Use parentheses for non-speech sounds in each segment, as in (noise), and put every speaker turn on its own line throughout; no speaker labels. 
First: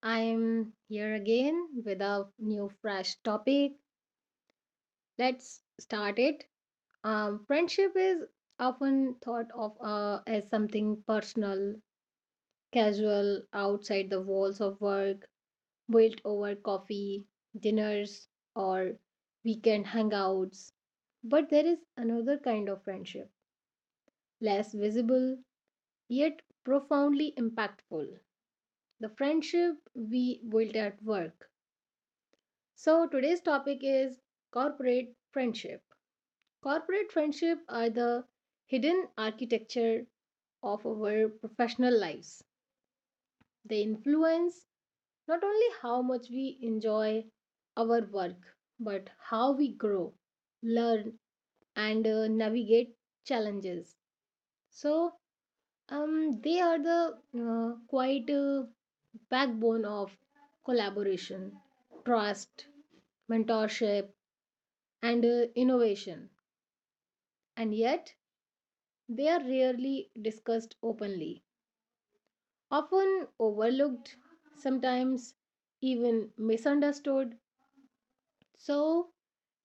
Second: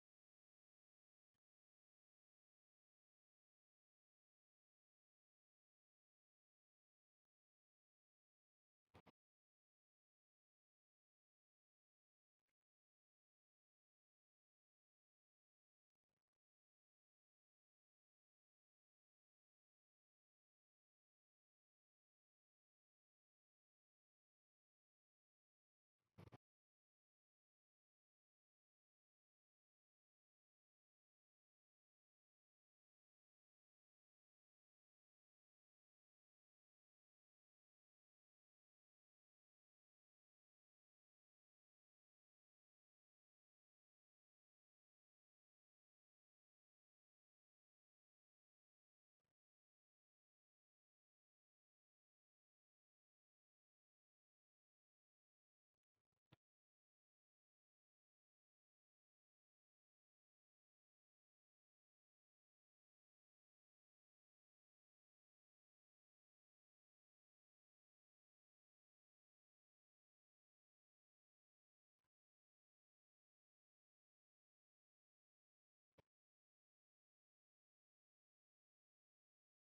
I'm here again with a new fresh topic. Let's start it. Friendship is often thought of as something personal, casual, outside the walls of work, built over coffee, dinners, or weekend hangouts. But there is another kind of friendship, less visible, yet profoundly impactful. The friendship we built at work. So, today's topic is corporate friendship. Corporate friendship are the hidden architecture of our professional lives. They influence not only how much we enjoy our work, but how we grow, learn, and navigate challenges. So, they are the quite backbone of collaboration, trust, mentorship, and innovation. And yet they are rarely discussed openly, often overlooked, sometimes even misunderstood. So,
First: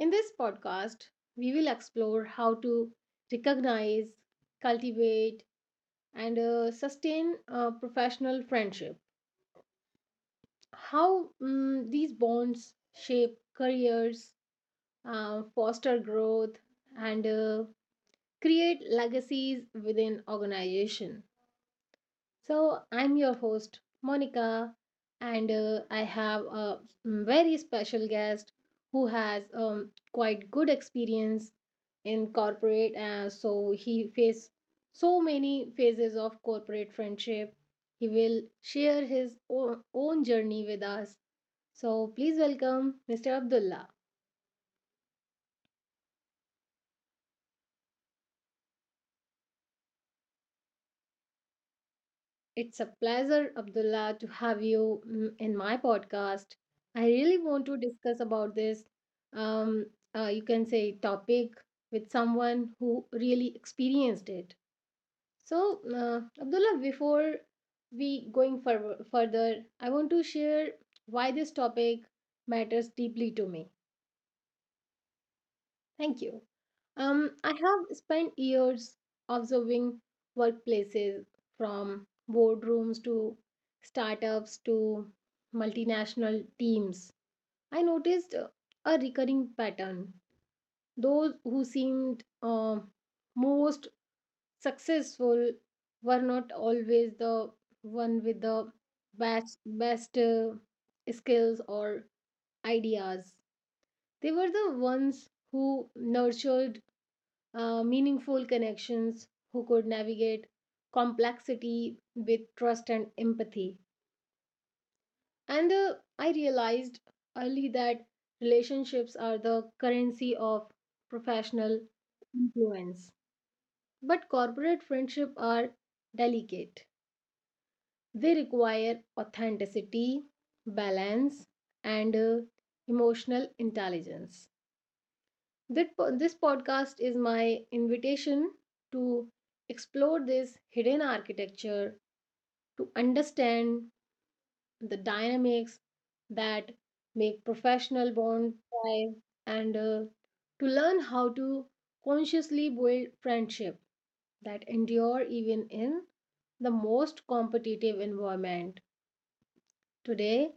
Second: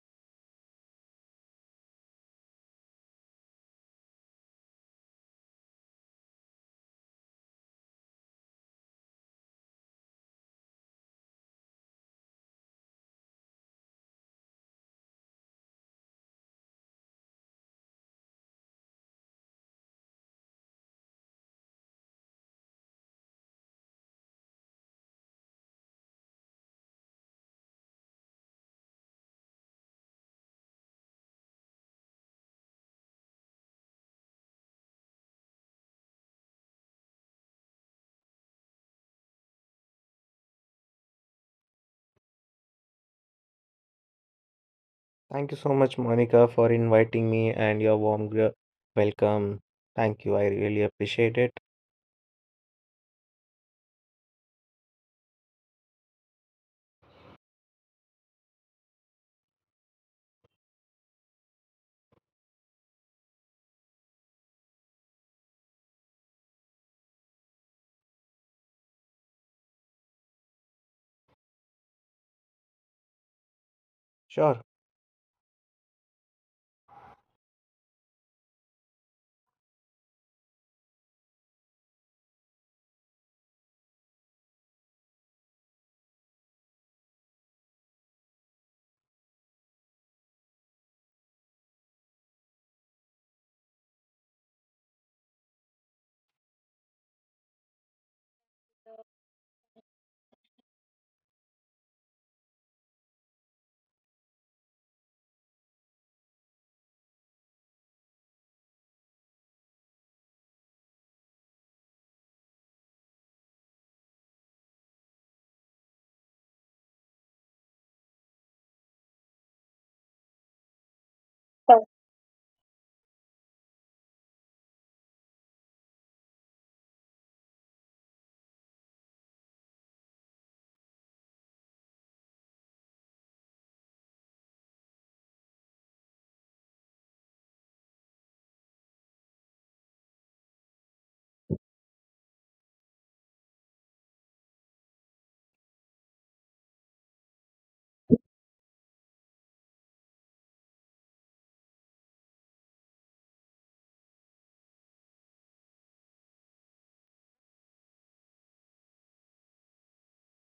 in this podcast, we will explore how to recognize, cultivate, and sustain professional friendship, how these bonds shape careers, foster growth, and create legacies within organization. So, I'm your host, Monica, and I have a very special guest who has quite good experience in corporate. So, he faced so many phases of corporate friendship. He will share his own journey with us. So, please welcome Mr. Abdullah.
Thank you so much, Monica, for inviting me and your warm welcome. Thank you. I really appreciate it.
It's a pleasure, Abdullah, to have you in my podcast. I really want to discuss about this, um, you can say, topic with someone who really experienced it. So, Abdullah, before we going further, I want to share why this topic matters deeply to me.
Sure.
Thank you. I have spent years observing workplaces from boardrooms to startups to multinational teams. I noticed a recurring pattern. Those who seemed most successful were not always the one with the best skills or ideas. They were the ones who nurtured meaningful connections who could navigate complexity with trust and empathy. And I realized early that relationships are the currency of professional influence. But corporate friendship are delicate. They require authenticity, balance, and emotional intelligence. This podcast is my invitation to explore this hidden architecture, to understand the dynamics that make professional bonds thrive, and to learn how to consciously build friendship that endure even in the most competitive environment. Today,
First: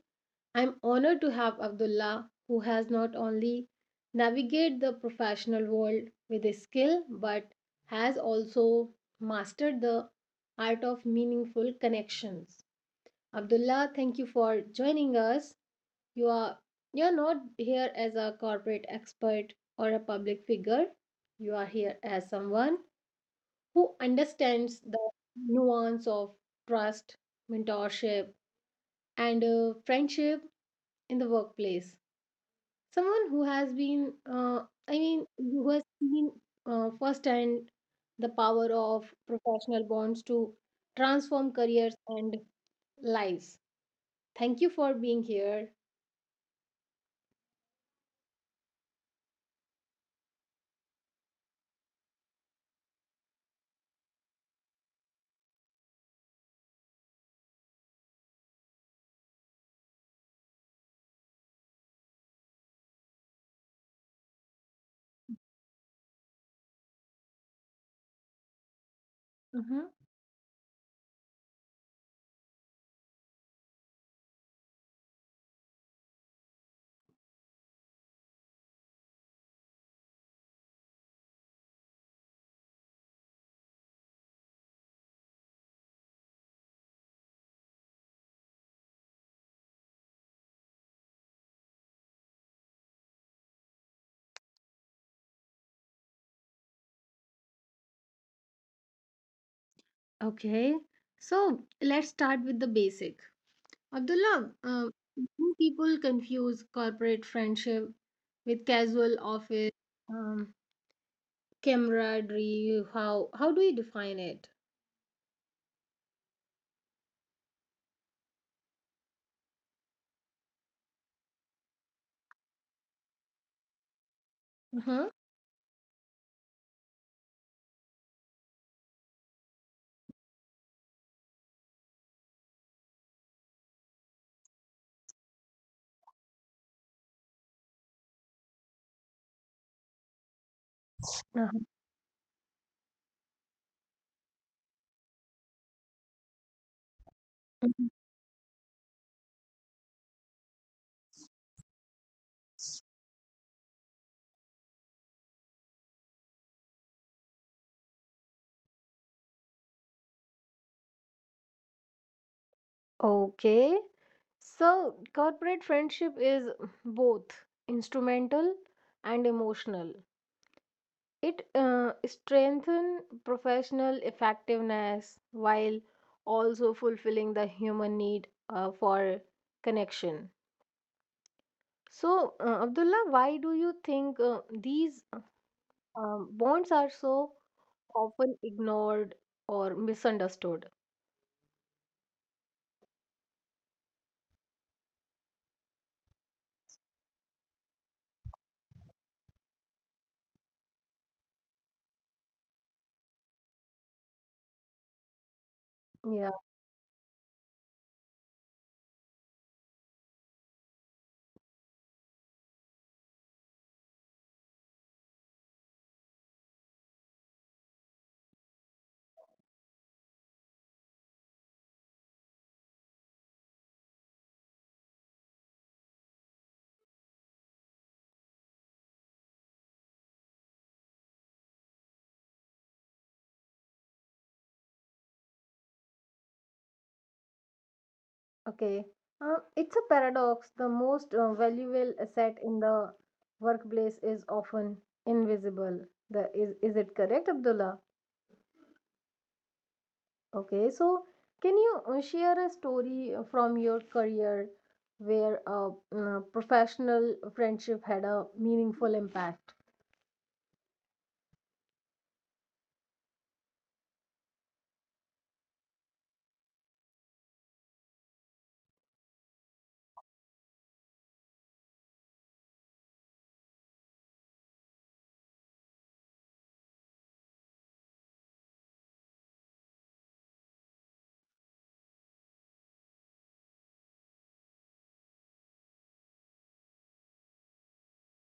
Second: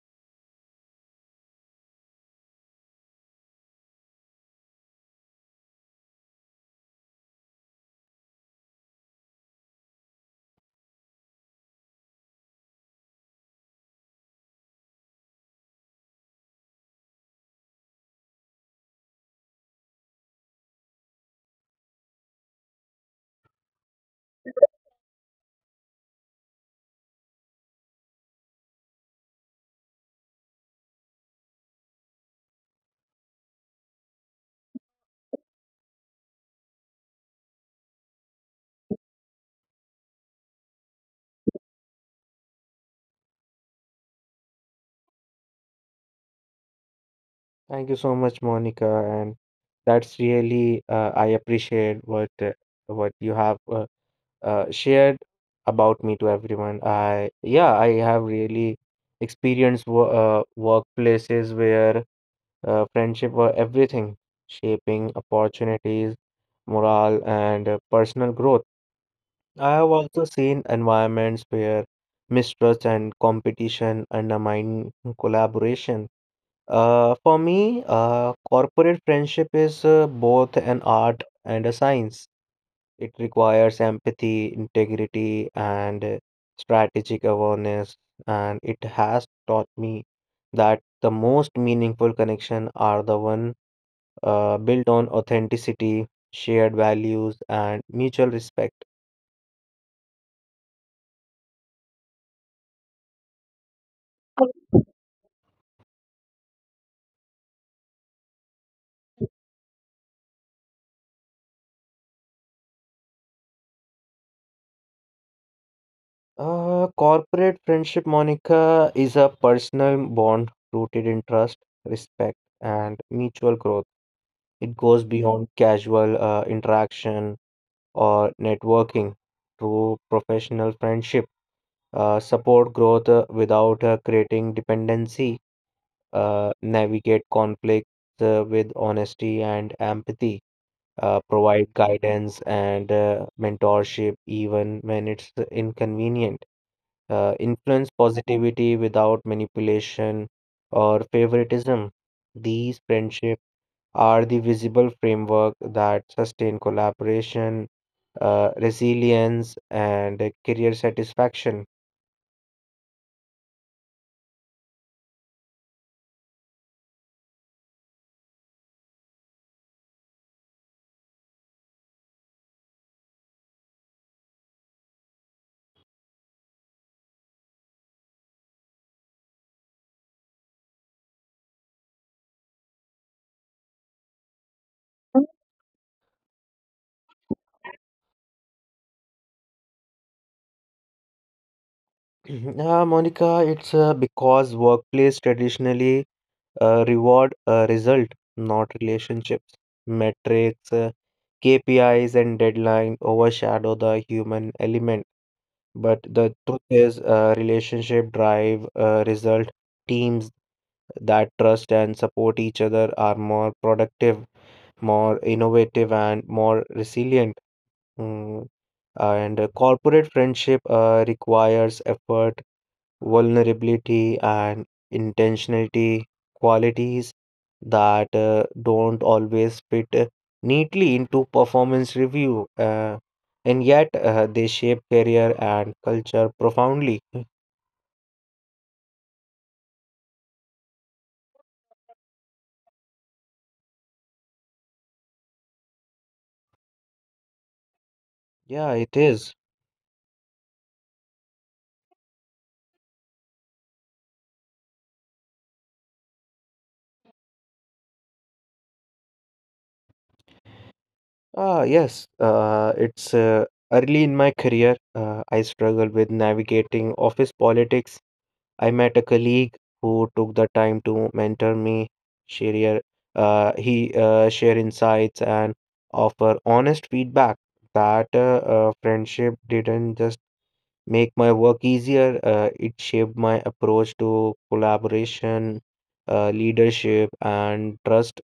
I'm honored to have Abdullah, who has not only navigated the professional world with a skill but has also mastered the art of meaningful connections. Abdullah, thank you for joining us. You are you're not here as a corporate expert or a public figure. You are here as someone who understands the nuance of trust, mentorship, and friendship in the workplace. Someone who has been who has seen firsthand the power of professional bonds to transform careers and lives. Thank you for being here.
Thank you so much, Monica. And that's really, I appreciate what you have shared about me to everyone. I have really experienced workplaces where friendship were everything, shaping opportunities, morale, and personal growth. I
Mm-hmm.
have also seen environments where mistrust and competition undermine collaboration. For me, corporate friendship is both an art and a science. It requires empathy, integrity, and strategic awareness, and it has taught me that the most meaningful connection are the one built on authenticity, shared values, and mutual respect.
Okay. So let's start with the basic. Abdullah, do people confuse corporate friendship with casual office um, camaraderie? How do you define it?
Corporate friendship, Monica, is a personal bond rooted in trust, respect, and mutual growth. It goes
Uh-huh.
beyond casual interaction or networking. True professional friendship support growth without creating dependency, navigate conflicts with honesty and empathy,
Uh-huh.
provide guidance and mentorship even when it's inconvenient, influence
Mhm.
positivity without manipulation or favoritism. These friendships are the visible framework that sustain collaboration, resilience, and career satisfaction. (clears throat)
Okay. So, corporate friendship is both instrumental and emotional. It strengthens professional effectiveness while also fulfilling the human need for connection. So, Abdullah, why do you think these bonds are so often ignored or misunderstood?
Yeah, Monica, it's because workplace traditionally reward result, not relationships. Metrics, KPIs, and deadline overshadow the human element. But the
Yeah.
truth is, relationship drive result. Teams that trust and support each other are more productive, more innovative, and more resilient. Mm, And corporate friendship requires effort, vulnerability, and intentionality, qualities that don't always fit neatly into performance review, and yet they shape career and culture profoundly.
Okay. It's a paradox. The most valuable asset in the workplace is often invisible. Is it correct, Abdullah?
Yeah, it is.
Okay. So, can you share a story from your career where a professional friendship had a meaningful impact?
Ah, yes. It's Early in my career, I struggled with navigating office politics. I met a colleague who took the time to mentor me, share he share insights and offer honest feedback. That friendship didn't just make my work easier; it shaped my approach to collaboration, leadership, and trust.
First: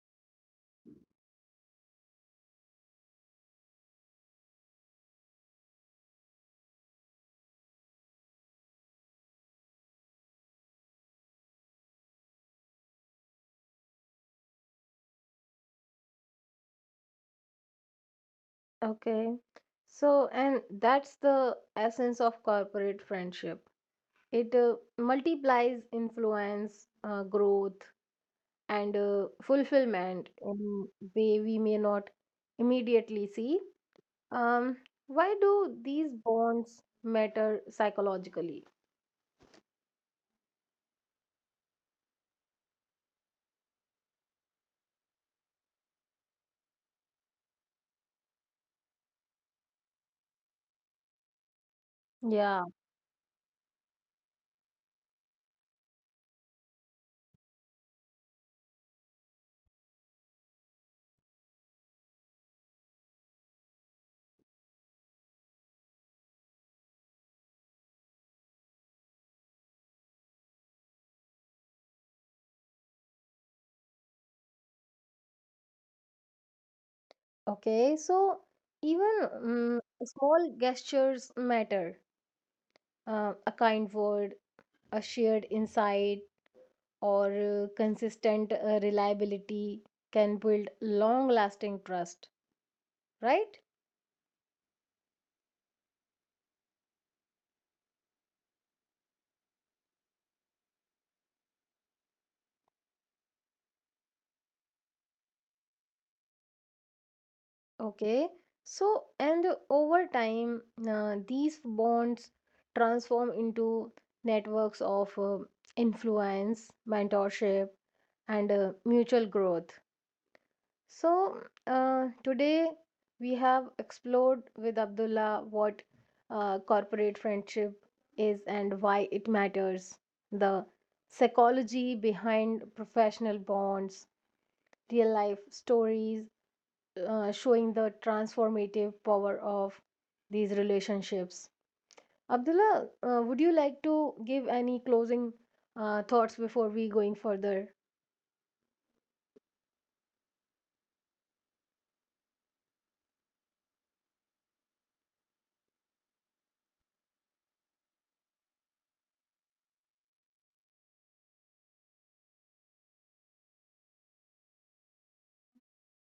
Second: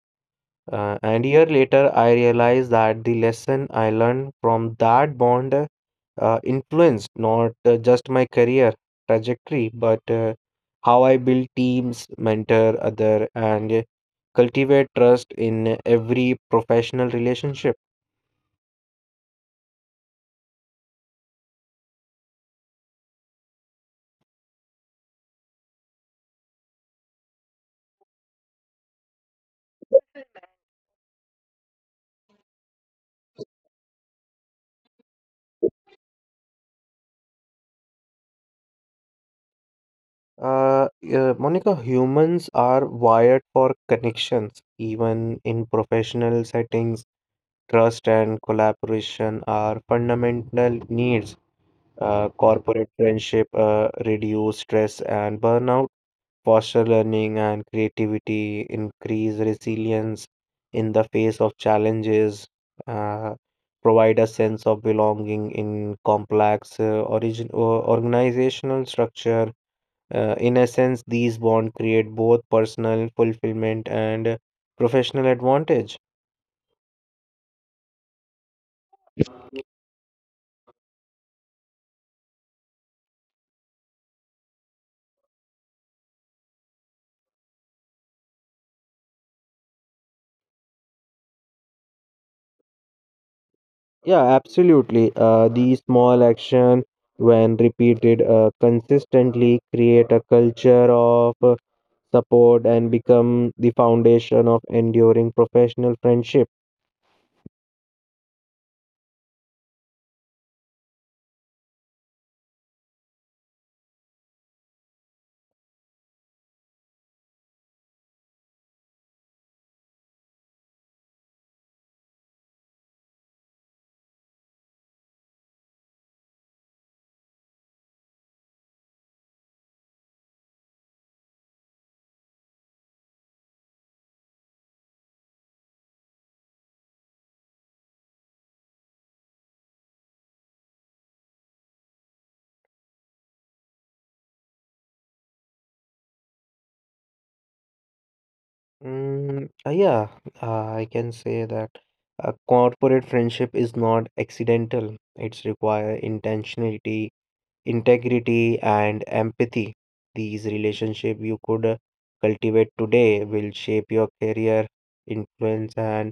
And year later, I realized that the lesson I learned from that bond influenced not just my career trajectory, but how I build teams, mentor other, and cultivate trust in every professional relationship.
Okay. So, and that's the essence of corporate friendship. It multiplies influence, growth, and fulfillment in way we may not immediately see. Um, why do these bonds matter psychologically?
Monica, humans are wired for connections, even in professional settings. Trust and collaboration are fundamental needs.
Yeah,
Corporate friendship reduce stress and burnout, foster learning and creativity, increase resilience in the face of challenges, uh, provide a sense of belonging in complex origin, or organizational structure. In essence, these bonds create both personal fulfillment and professional advantage.
okay. So even small gestures matter. A kind word, a shared insight, or consistent reliability can build long-lasting trust, right?
Yeah, absolutely. The small action, when repeated consistently, create a culture of support and become the foundation of enduring professional friendship.
Okay, so and over time, these bonds transform into networks of influence, mentorship, and mutual growth. So, today we have explored with Abdullah what corporate friendship is and why it matters, the psychology behind professional bonds, real life stories, showing the transformative power of these relationships. Abdullah, would you like to give any closing thoughts before we going further?
Yeah, I can say that a corporate friendship is not accidental. It's require intentionality, integrity, and empathy. These relationship you could cultivate today will shape your career, influence, and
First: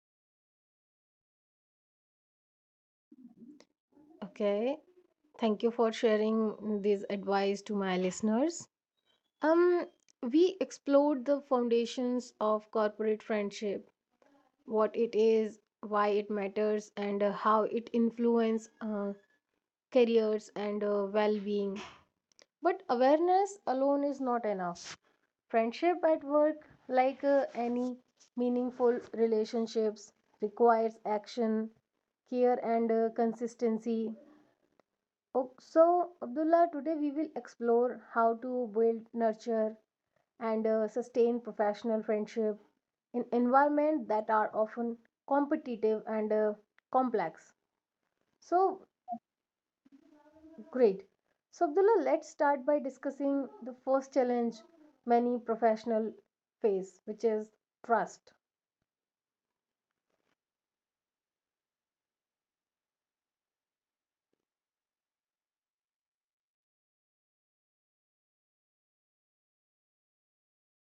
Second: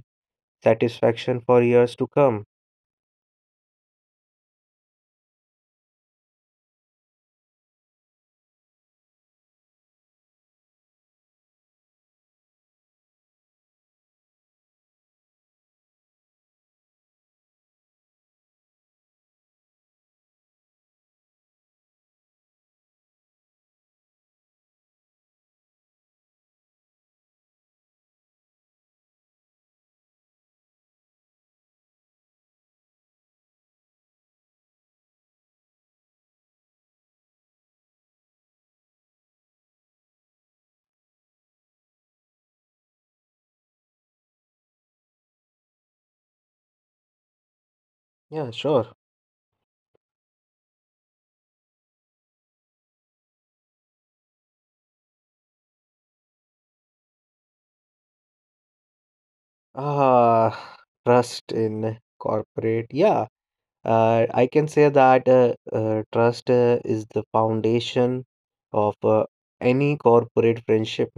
satisfaction for years to come.
Okay, thank you for sharing this advice to my listeners. Um, we explored the foundations of corporate friendship, what it is, why it matters, and how it influences careers and well-being. But awareness alone is not enough. Friendship at work, like any meaningful relationships, requires action, care, and consistency. Oh, so, Abdullah, today we will explore how to build, nurture, and sustain professional friendship in environments that are often competitive and complex.
Yeah, sure.
So, great. So, Abdullah, let's start by discussing the first challenge many professionals face, which is trust.
Ah, trust in corporate. Yeah, I can say that trust is the foundation of any corporate friendship.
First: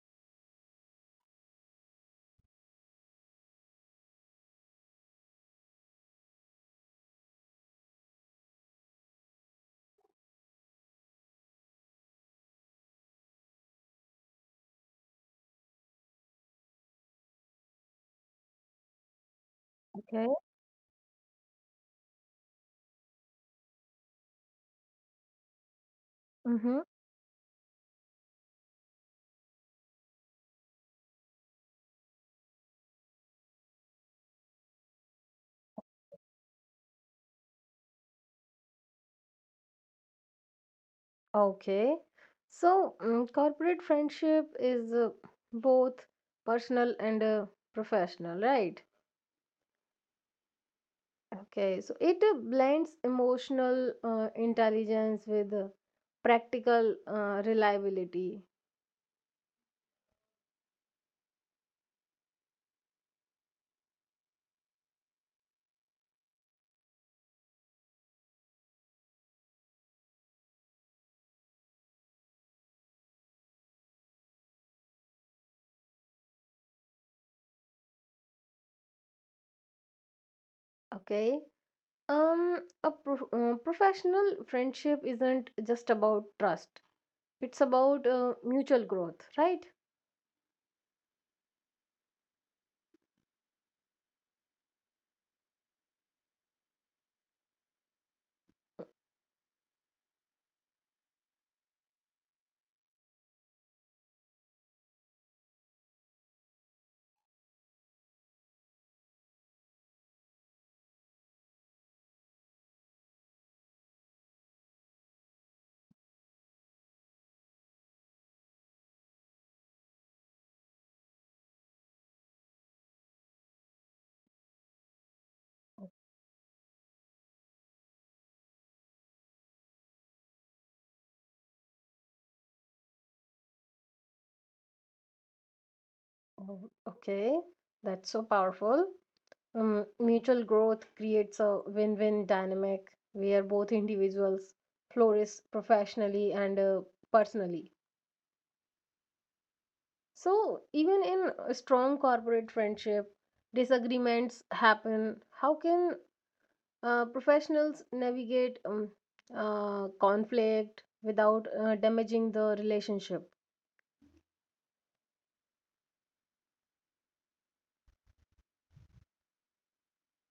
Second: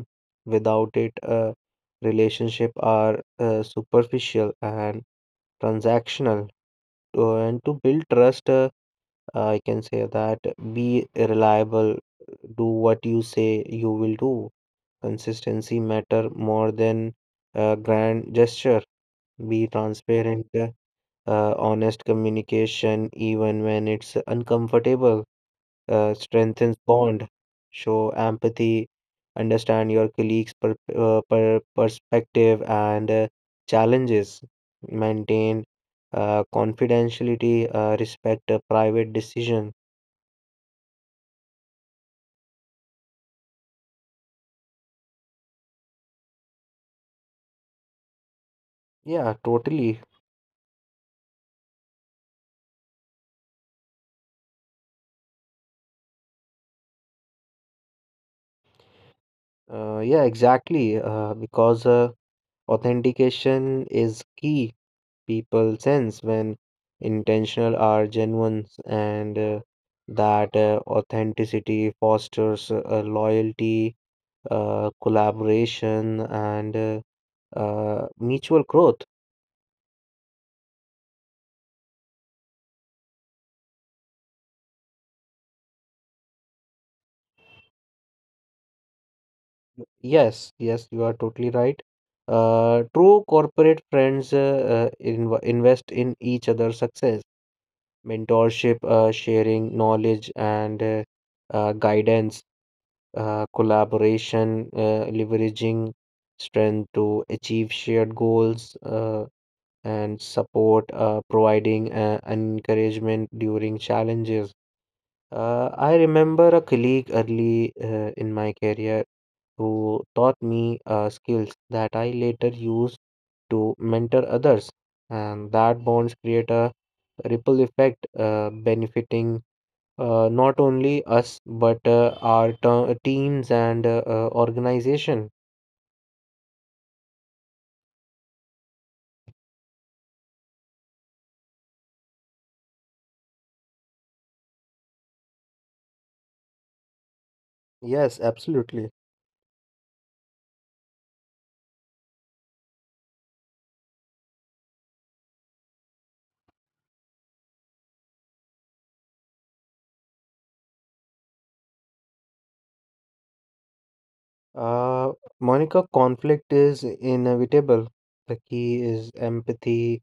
Without it, relationship are superficial and transactional. And to build trust, I can say that be reliable, do what you say you will do. Consistency matter more than a grand gesture. Be
Okay.
transparent, honest communication, even when it's uncomfortable,
Mm-hmm.
strengthens bond. Show empathy, understand your colleagues' perspective and challenges. Maintain confidentiality, respect a private decision.
Okay. So, corporate friendship is both personal and professional, right?
Yeah, totally.
Okay. So, it blends emotional intelligence with practical reliability.
Yeah, exactly. Because authentication is key. People sense when intentional are genuine, and that authenticity fosters loyalty, collaboration, and mutual growth.
Okay. Um, a professional friendship isn't just about trust, it's about mutual growth, right?
Yes, yes, you are totally right. True corporate friends invest in each other's success: mentorship, sharing knowledge and guidance, collaboration, leveraging strength to achieve shared goals, and support, providing encouragement during challenges. I remember a colleague early in my career who taught me skills that I later used to mentor others, and that bonds create a ripple effect, benefiting not only us but our teams and organization.
Oh, okay. That's so powerful. Mutual growth creates a win win dynamic where both individuals flourish professionally and personally.
Yes, absolutely.
So, even in a strong corporate friendship, disagreements happen. How can professionals navigate conflict without damaging the relationship?
Uh, Monica, conflict is inevitable. The key is empathy,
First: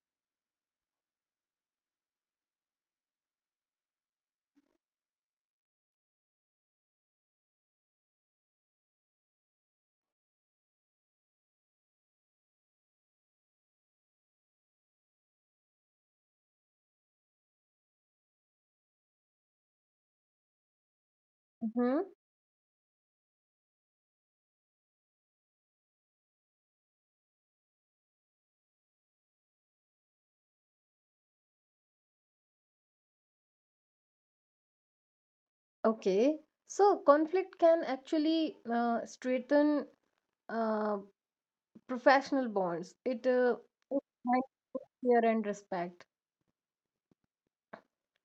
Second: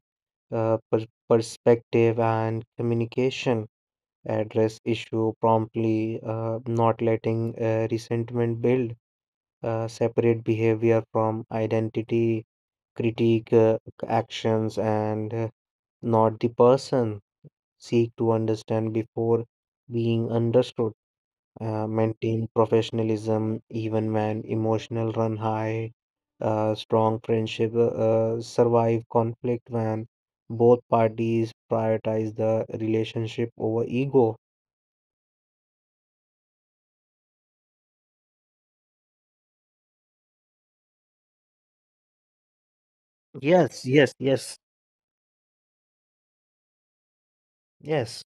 perspective, and communication. Address issue promptly, not letting resentment build. Separate behavior from identity, critique actions, and not the person. Seek to understand before being understood,
Hmm.
maintain professionalism even when emotional run high. Strong friendship survive conflict when both parties prioritize the relationship over ego.
Okay. So, conflict can actually strengthen uh, professional bonds. It
Yes, yes, yes,
Fear and respect.
yes.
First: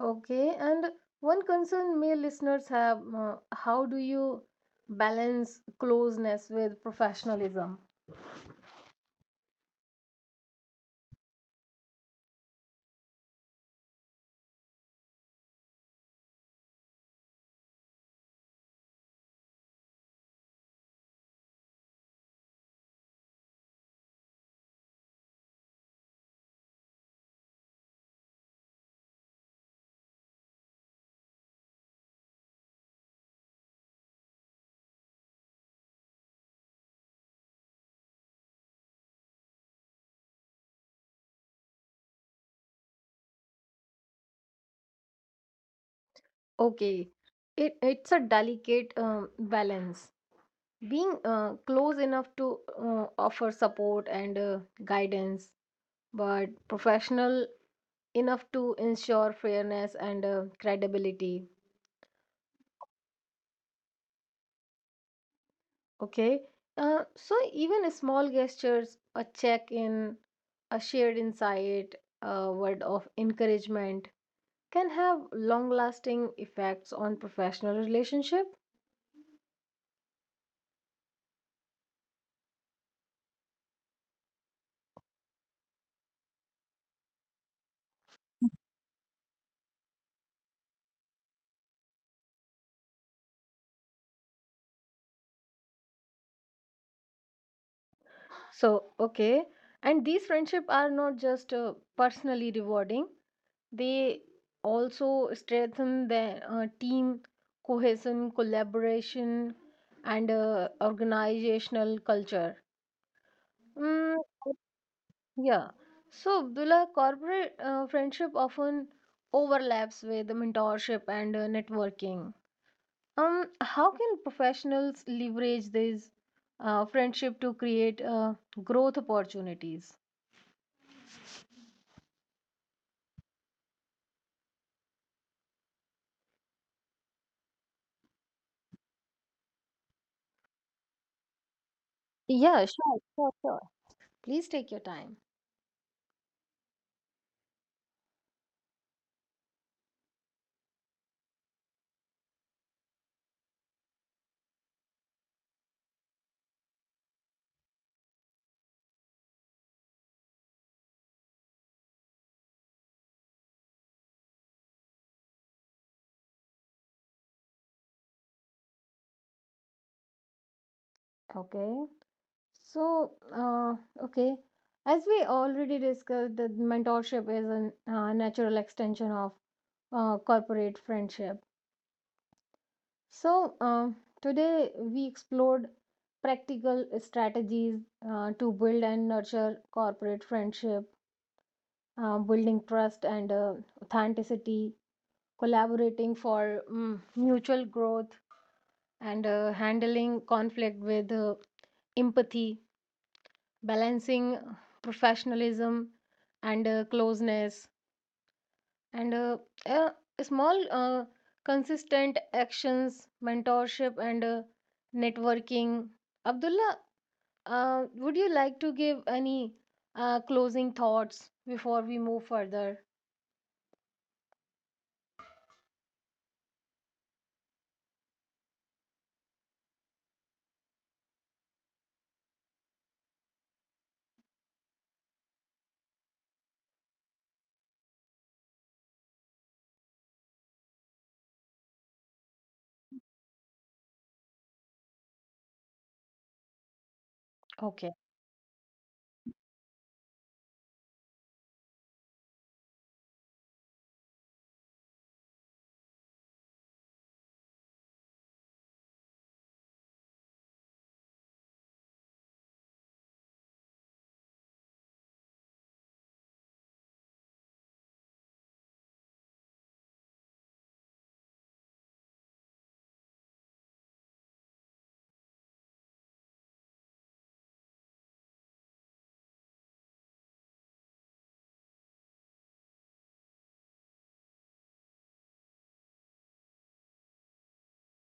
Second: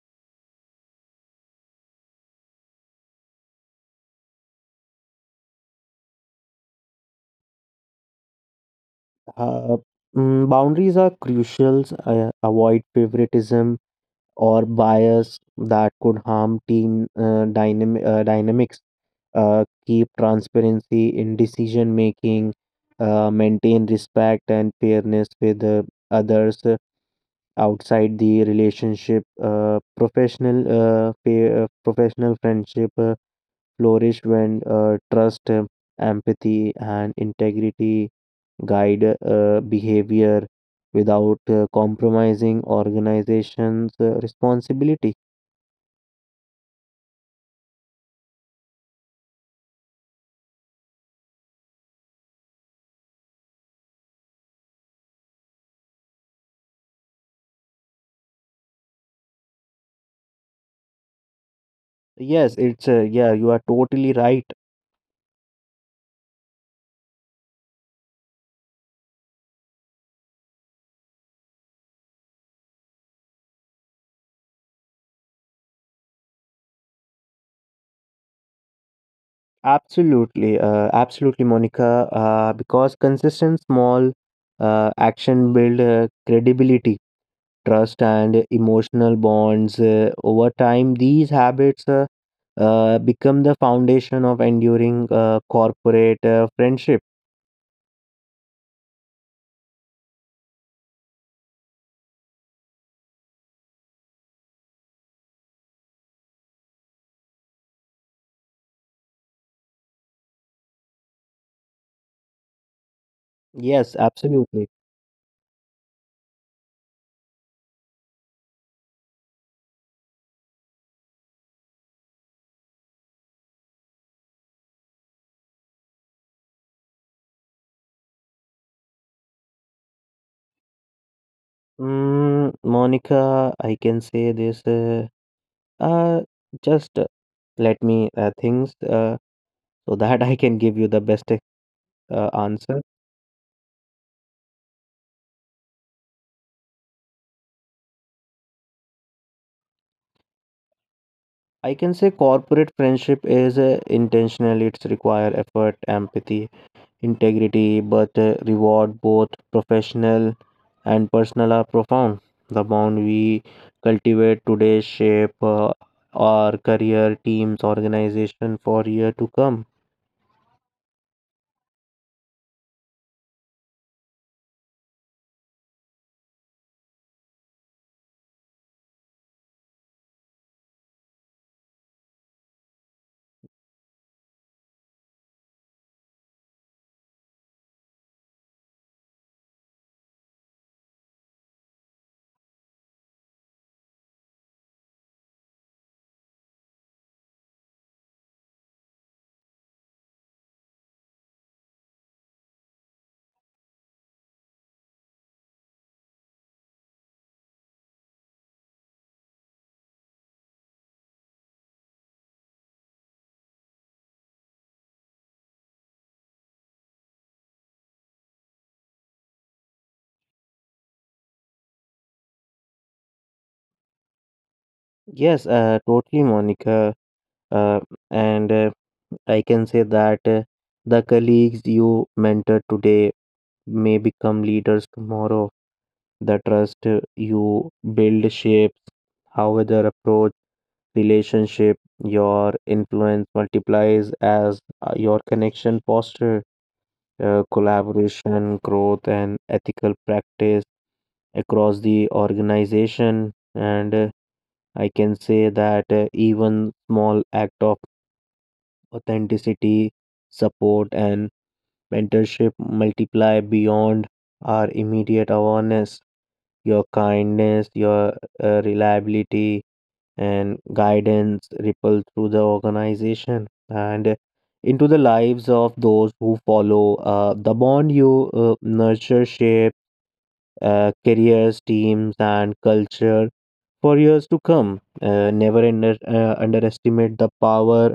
Okay, and one concern male listeners have, how do you balance closeness with professionalism?
Uh, Boundaries are crucial. Avoid favoritism or bias that could harm team dynamics, keep transparency in decision making, maintain respect and fairness with others outside the relationship. Professional professional friendship flourish when trust, empathy, and integrity guide behavior without compromising organization's responsibility.
Okay, it's a delicate balance. Being close enough to offer support and guidance, but professional enough to ensure fairness and credibility.
Yes, it's yeah, you are totally right.
Okay. So even small gestures, a check-in, a shared insight, a word of encouragement can have long-lasting effects on professional relationship.
Absolutely, absolutely, Monica. Because consistent small action build credibility, trust, and emotional bonds. Over time, these habits become the foundation of enduring corporate friendship.
So, okay. And these friendship are not just personally rewarding, they also strengthen the team cohesion, collaboration, and organizational culture.
Yes,
Mm,
absolutely.
yeah. So, Abdullah, corporate friendship often overlaps with mentorship and networking. How can professionals leverage this friendship to create growth opportunities?
Monica, I can say this. Uh, just Let me things so (laughs) that I can give you the best
Yeah,
answer.
sure, sure, sure. Please take your time.
I can say corporate friendship is intentional. It's require effort, empathy, integrity, but reward both professional and personal are profound. The bond we cultivate today shape our career, teams, organization for year to come.
Okay. So, uh, okay. As we already discussed, that mentorship is a natural extension of corporate friendship. So, today we explored practical strategies to build and nurture corporate friendship, building trust and authenticity, collaborating for mutual growth, and handling conflict with empathy, balancing professionalism and closeness, and uh, small, uh, consistent actions, mentorship, and networking. Abdullah, would you like to give any closing thoughts before we move further?
Yes, totally, Monica. Uh, and I can say that the colleagues you mentor today may become leaders tomorrow. The trust you build shapes how other approach relationship. Your influence multiplies as your connection foster
Okay,
collaboration, growth, and ethical practice across the organization, and I can say that even small act of authenticity, support, and mentorship multiply beyond our immediate awareness. Your kindness, your reliability, and guidance ripple through the organization and into the lives of those who follow. The bond you nurture shape careers, teams, and culture for years to come. Never underestimate the power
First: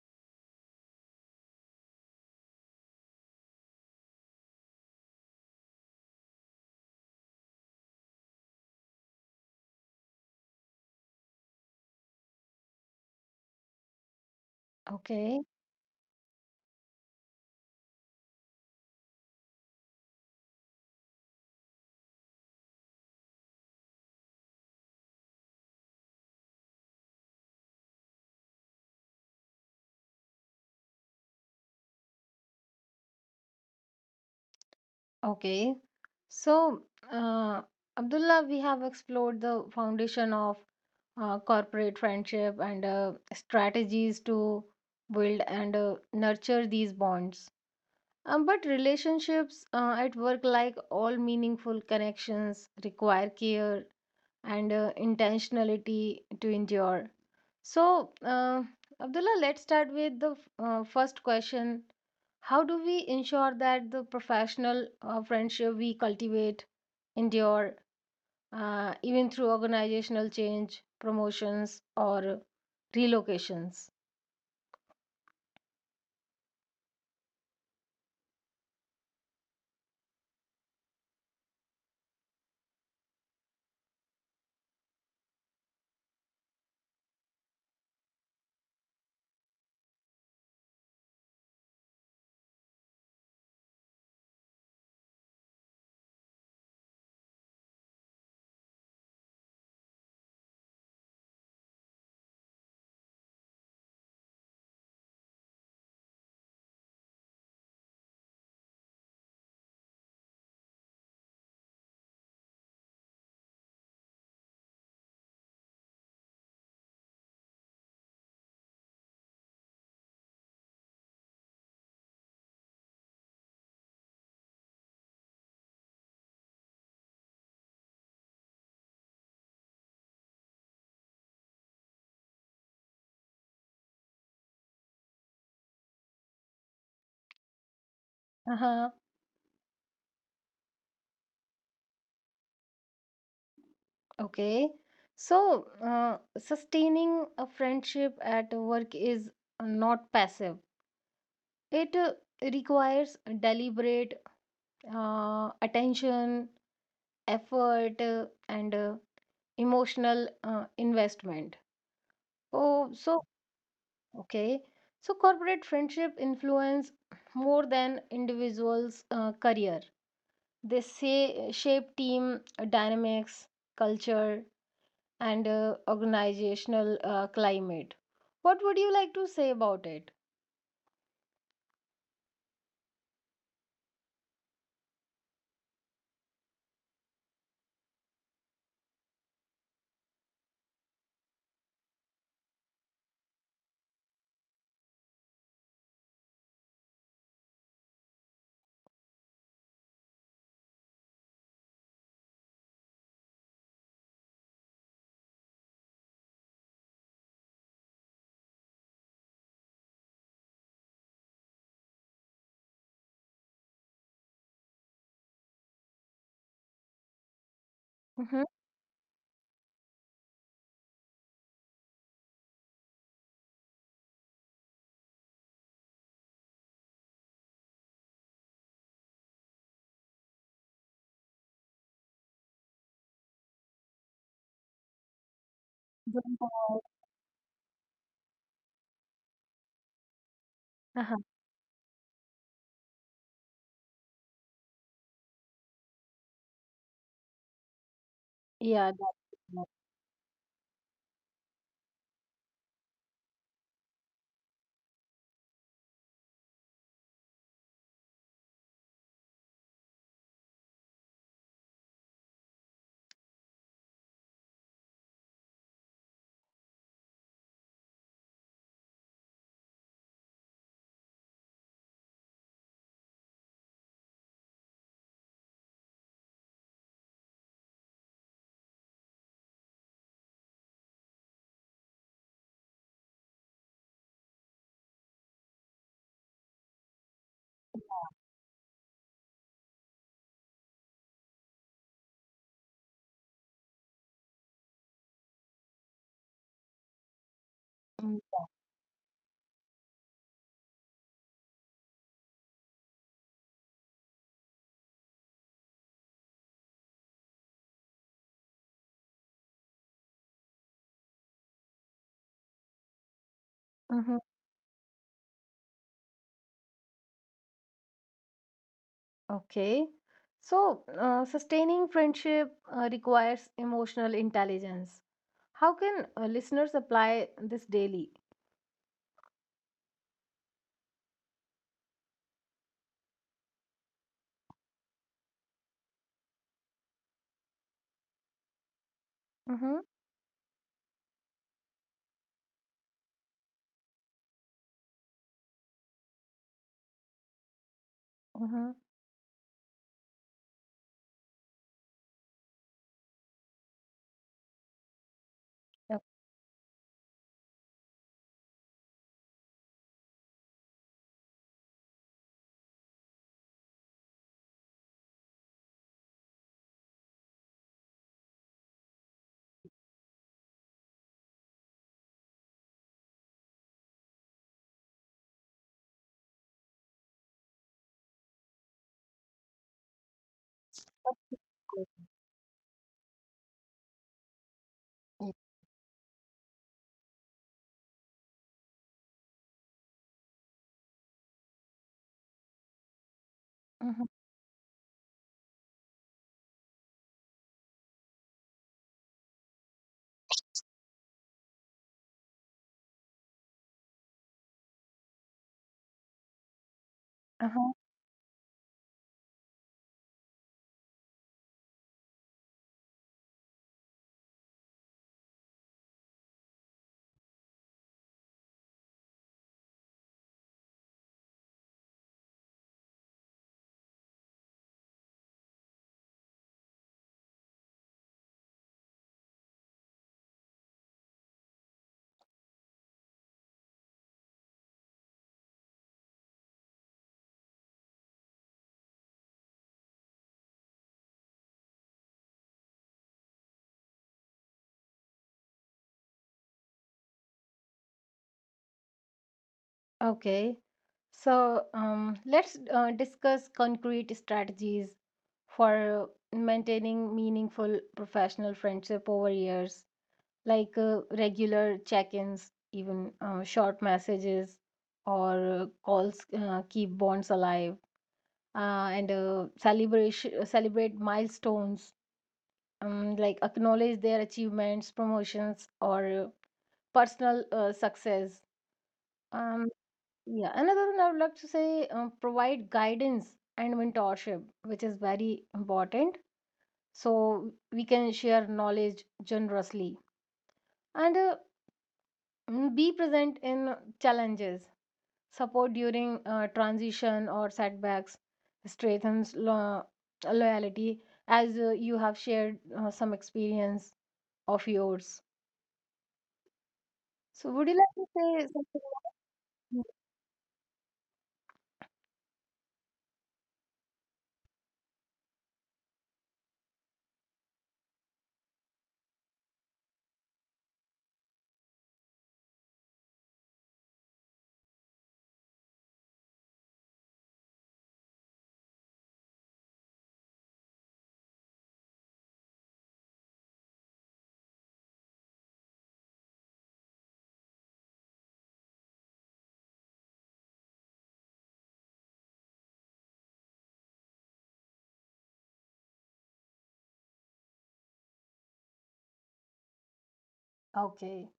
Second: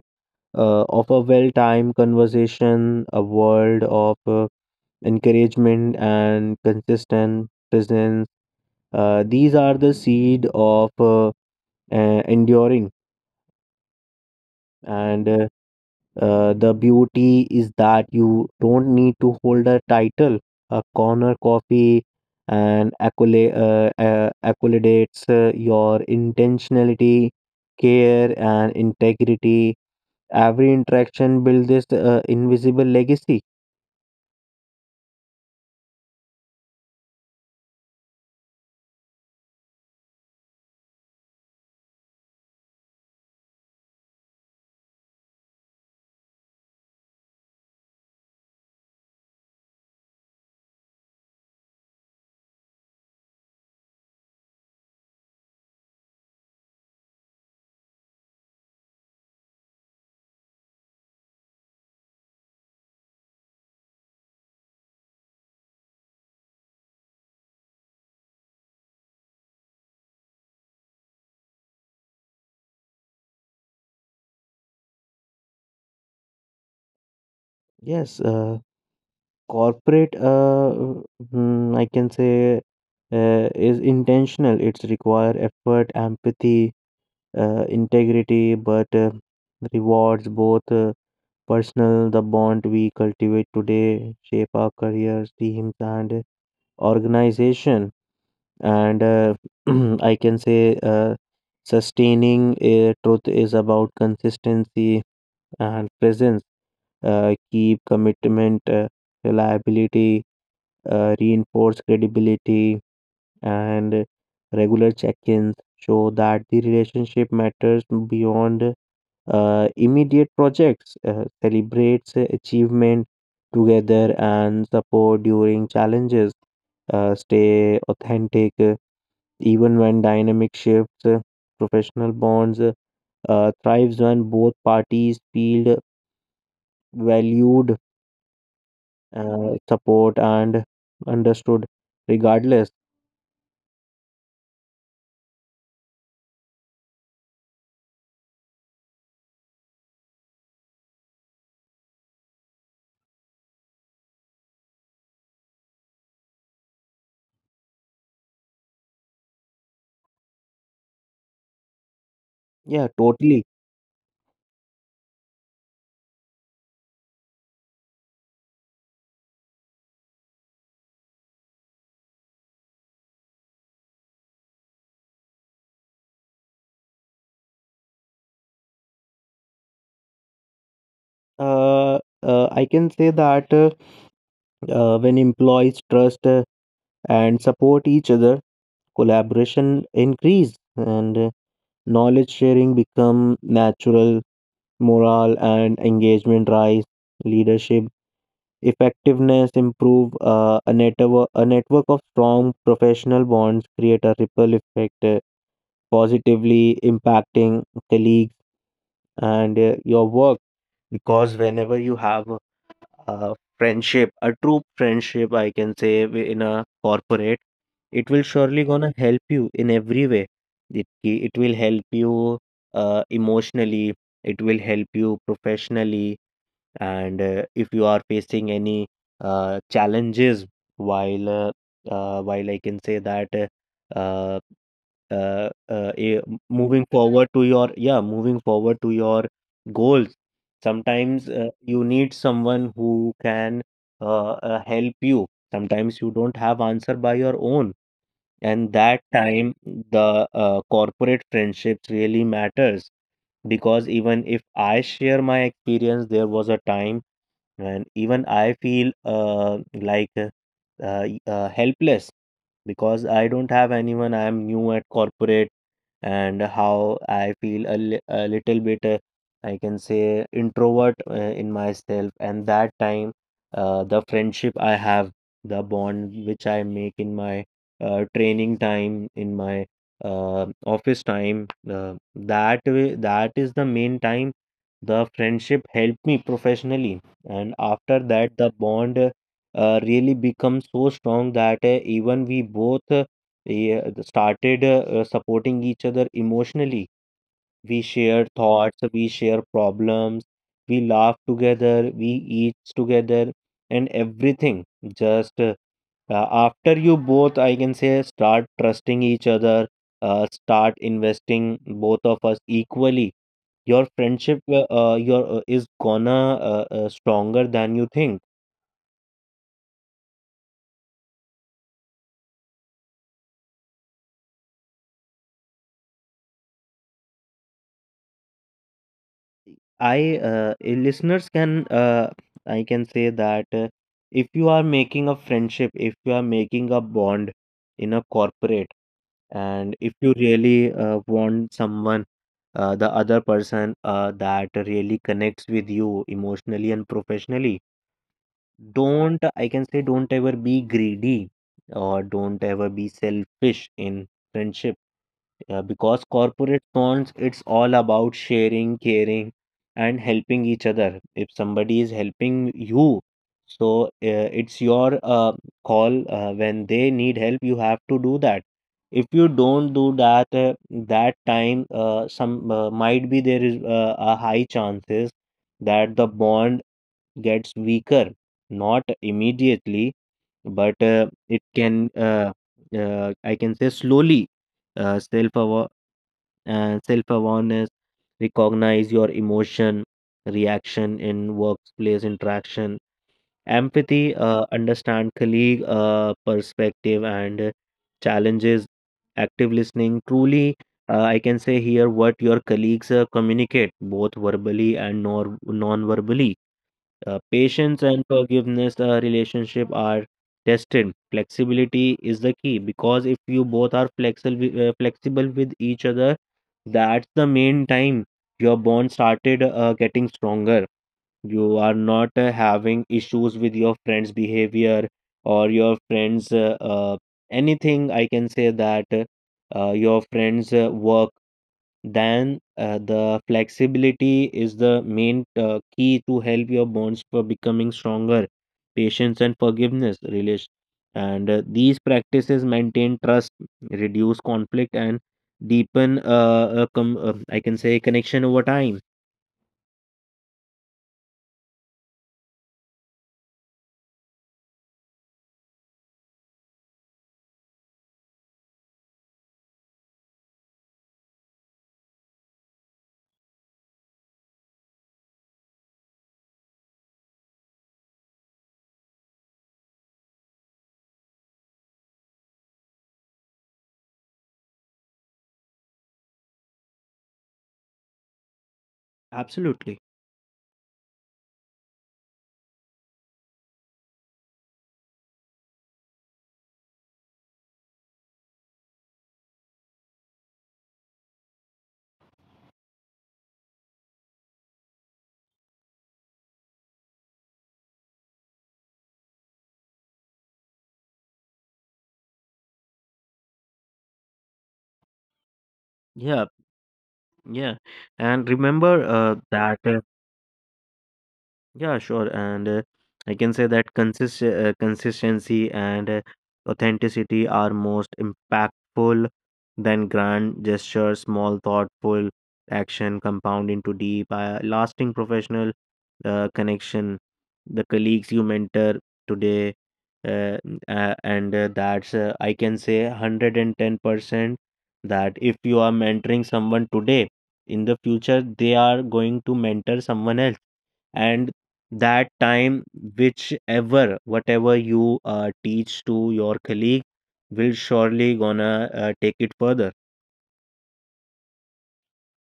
of a well-timed conversation, a world of encouragement, and consistent presence. These are the seed of enduring and
okay,
The beauty is that you don't need to hold a title, a corner coffee, and accolades, your intentionality, care, and integrity. Every interaction builds this invisible legacy.
okay. So, uh, Abdullah, we have explored the foundation of corporate friendship and strategies to build and nurture these bonds. But relationships at work, like all meaningful connections, require care and intentionality to endure. So, Abdullah, let's start with the first question. How do we ensure that the professional friendship we cultivate endure even through organizational change, promotions, or relocations?
Yes, corporate, I can say, is intentional. It's require effort, empathy, integrity, but rewards both. Personal, the bond we cultivate today shape our careers, teams, and organization. And (clears throat) I can say, sustaining a truth is about consistency and presence. Keep commitment, reliability, reinforce credibility, and regular check-ins show that the relationship matters beyond immediate projects, celebrates achievement together, and support during challenges. Stay authentic even when dynamic shifts. Professional bonds thrives when both parties feel valued,
Uh-huh.
support, and understood. Regardless.
Okay. So, sustaining a friendship at work is not passive. It requires deliberate attention, effort, and emotional investment.
Yeah,
Oh, so
totally.
okay. So corporate friendship influence more than individuals' career. They say shape team dynamics, culture, and organizational climate. What would you like to say about it?
I can say that when employees trust and support each other, collaboration increased, and knowledge sharing become natural, morale and engagement rise, leadership effectiveness improve, a network of strong professional bonds create a ripple effect, positively impacting colleagues and your work. Because whenever you have a friendship, a true friendship, I can say, in a corporate, it will
Mm-hmm.
surely gonna help you in every way. It it will help you emotionally. It will help you professionally, and if you are facing any challenges while while I can say that uh, moving forward to your goals,
Uh-huh.
sometimes you need someone who can help you. Sometimes you don't have answer by your own, and that
Yeah.
time the corporate friendships really matters, because even if I share my experience, there was a time, and even I feel like helpless, because I don't have anyone. I am new at corporate, and how I feel a little bit, I can say, introvert in myself. And that time, the friendship I have, the bond which I make in my training time, in my office time. That way, that is the main time the friendship helped me professionally, and after that, the bond really becomes so strong that even we both started supporting each other emotionally. We share
Mm-hmm.
thoughts, we share problems, we laugh together, we eat together, and everything just. After you both, I can say, start trusting each other, start investing both of us equally. Your
Mm-hmm.
friendship, your is gonna, stronger than you think.
Okay. So, sustaining friendship requires emotional intelligence. How can listeners apply this daily?
Listeners can, I can say that if you are making a friendship, if you are making a bond in a corporate, and
Mm-hmm.
if you really want someone, the other person that really connects with you emotionally and professionally.
Mm-hmm.
Don't, I can say, don't ever be greedy or don't ever be selfish in friendship, because corporate bonds, it's all about sharing, caring, and helping each other. If somebody is helping you, so it's your call, when they need help, you have to do that. If you don't do that, that time, some, might be there is a high chances that the bond gets weaker, not immediately, but it can, I can say, slowly. Uh, self
Okay.
aware Self awareness, recognize your emotion, reaction in workplace interaction;
Mm-hmm.
empathy, understand colleague perspective and challenges; active listening. Truly, I can say, here what your colleagues communicate both verbally and nor non verbally.
Uh-huh.
Patience and forgiveness, relationship are tested. Flexibility is the key, because if you both are flexible, flexible with each other, that's the main time your bond started getting stronger. You are not having issues with your friend's behavior or your friend's anything. I can say that your friend's work, then the flexibility is the main key to help your bonds for becoming stronger, patience and forgiveness relation. And these practices maintain trust, reduce conflict, and deepen I can say connection over time.
Okay, so let's discuss concrete strategies for maintaining meaningful professional friendship over years, like regular check ins, even short messages or calls keep bonds alive, and celebrate milestones, like acknowledge their achievements, promotions, or personal success.
Absolutely.
Um, yeah, another one I would like to say, provide guidance and mentorship, which is very important. So we can share knowledge generously and be present in challenges, support during transition or setbacks, strengthens loyalty, as you have shared some experience of yours.
Yeah, yeah.
So would you like to
And
say
remember
something?
that.
Mm.
Yeah, sure. And I can say that consistency and authenticity are most impactful than grand gestures. Small, thoughtful action compound into deep, lasting professional connection. The colleagues you mentor today, uh, and that's, I can say, 110% that if you are mentoring someone today, in the future, they are going to mentor someone else, and that time, whichever, whatever you teach to your colleague will surely gonna take it further.
Okay.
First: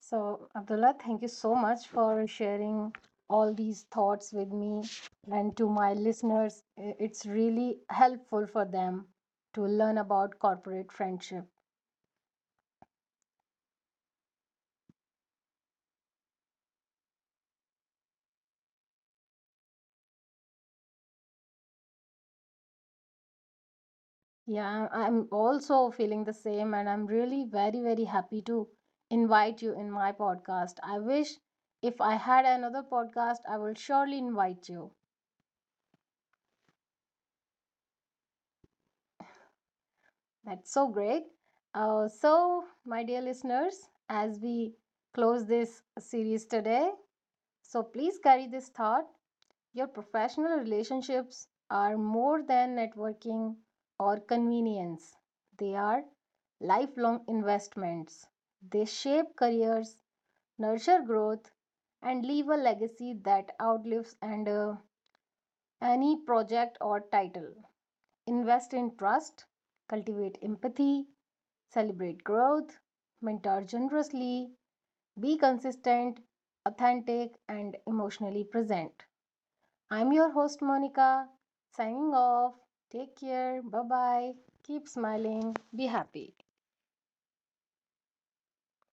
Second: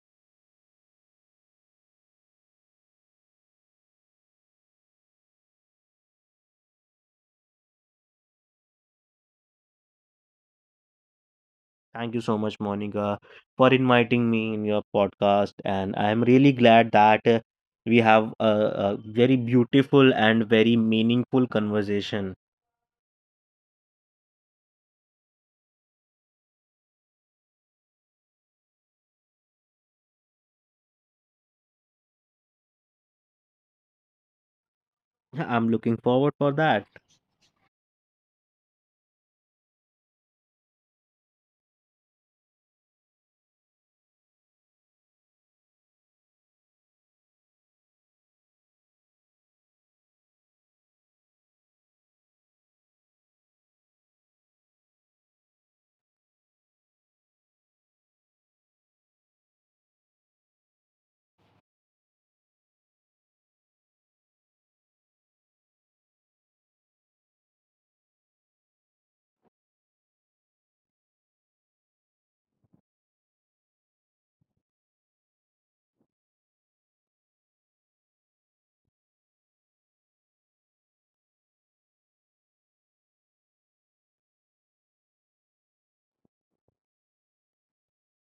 So, Abdullah, thank you so much for sharing all these thoughts with me and to my listeners. It's really helpful for them to learn about corporate friendship.
Thank you so much, Monica, for inviting me in your podcast, and I am really glad that we have a very beautiful and very meaningful conversation.
Yeah, I'm also feeling the same, and I'm really very, very happy to invite you in my podcast. I wish if I had another podcast, I will surely invite you.
(laughs) I'm looking forward for that.
That's so great. So, my dear listeners, as we close this series today, so please carry this thought. Your professional relationships are more than networking or convenience, they are lifelong investments. They shape careers, nurture growth, and leave a legacy that outlives and any project or title. Invest in trust, cultivate empathy, celebrate growth, mentor generously, be consistent, authentic, and emotionally present. I'm your host, Monica, signing off. Take care. Bye bye. Keep smiling. Be happy.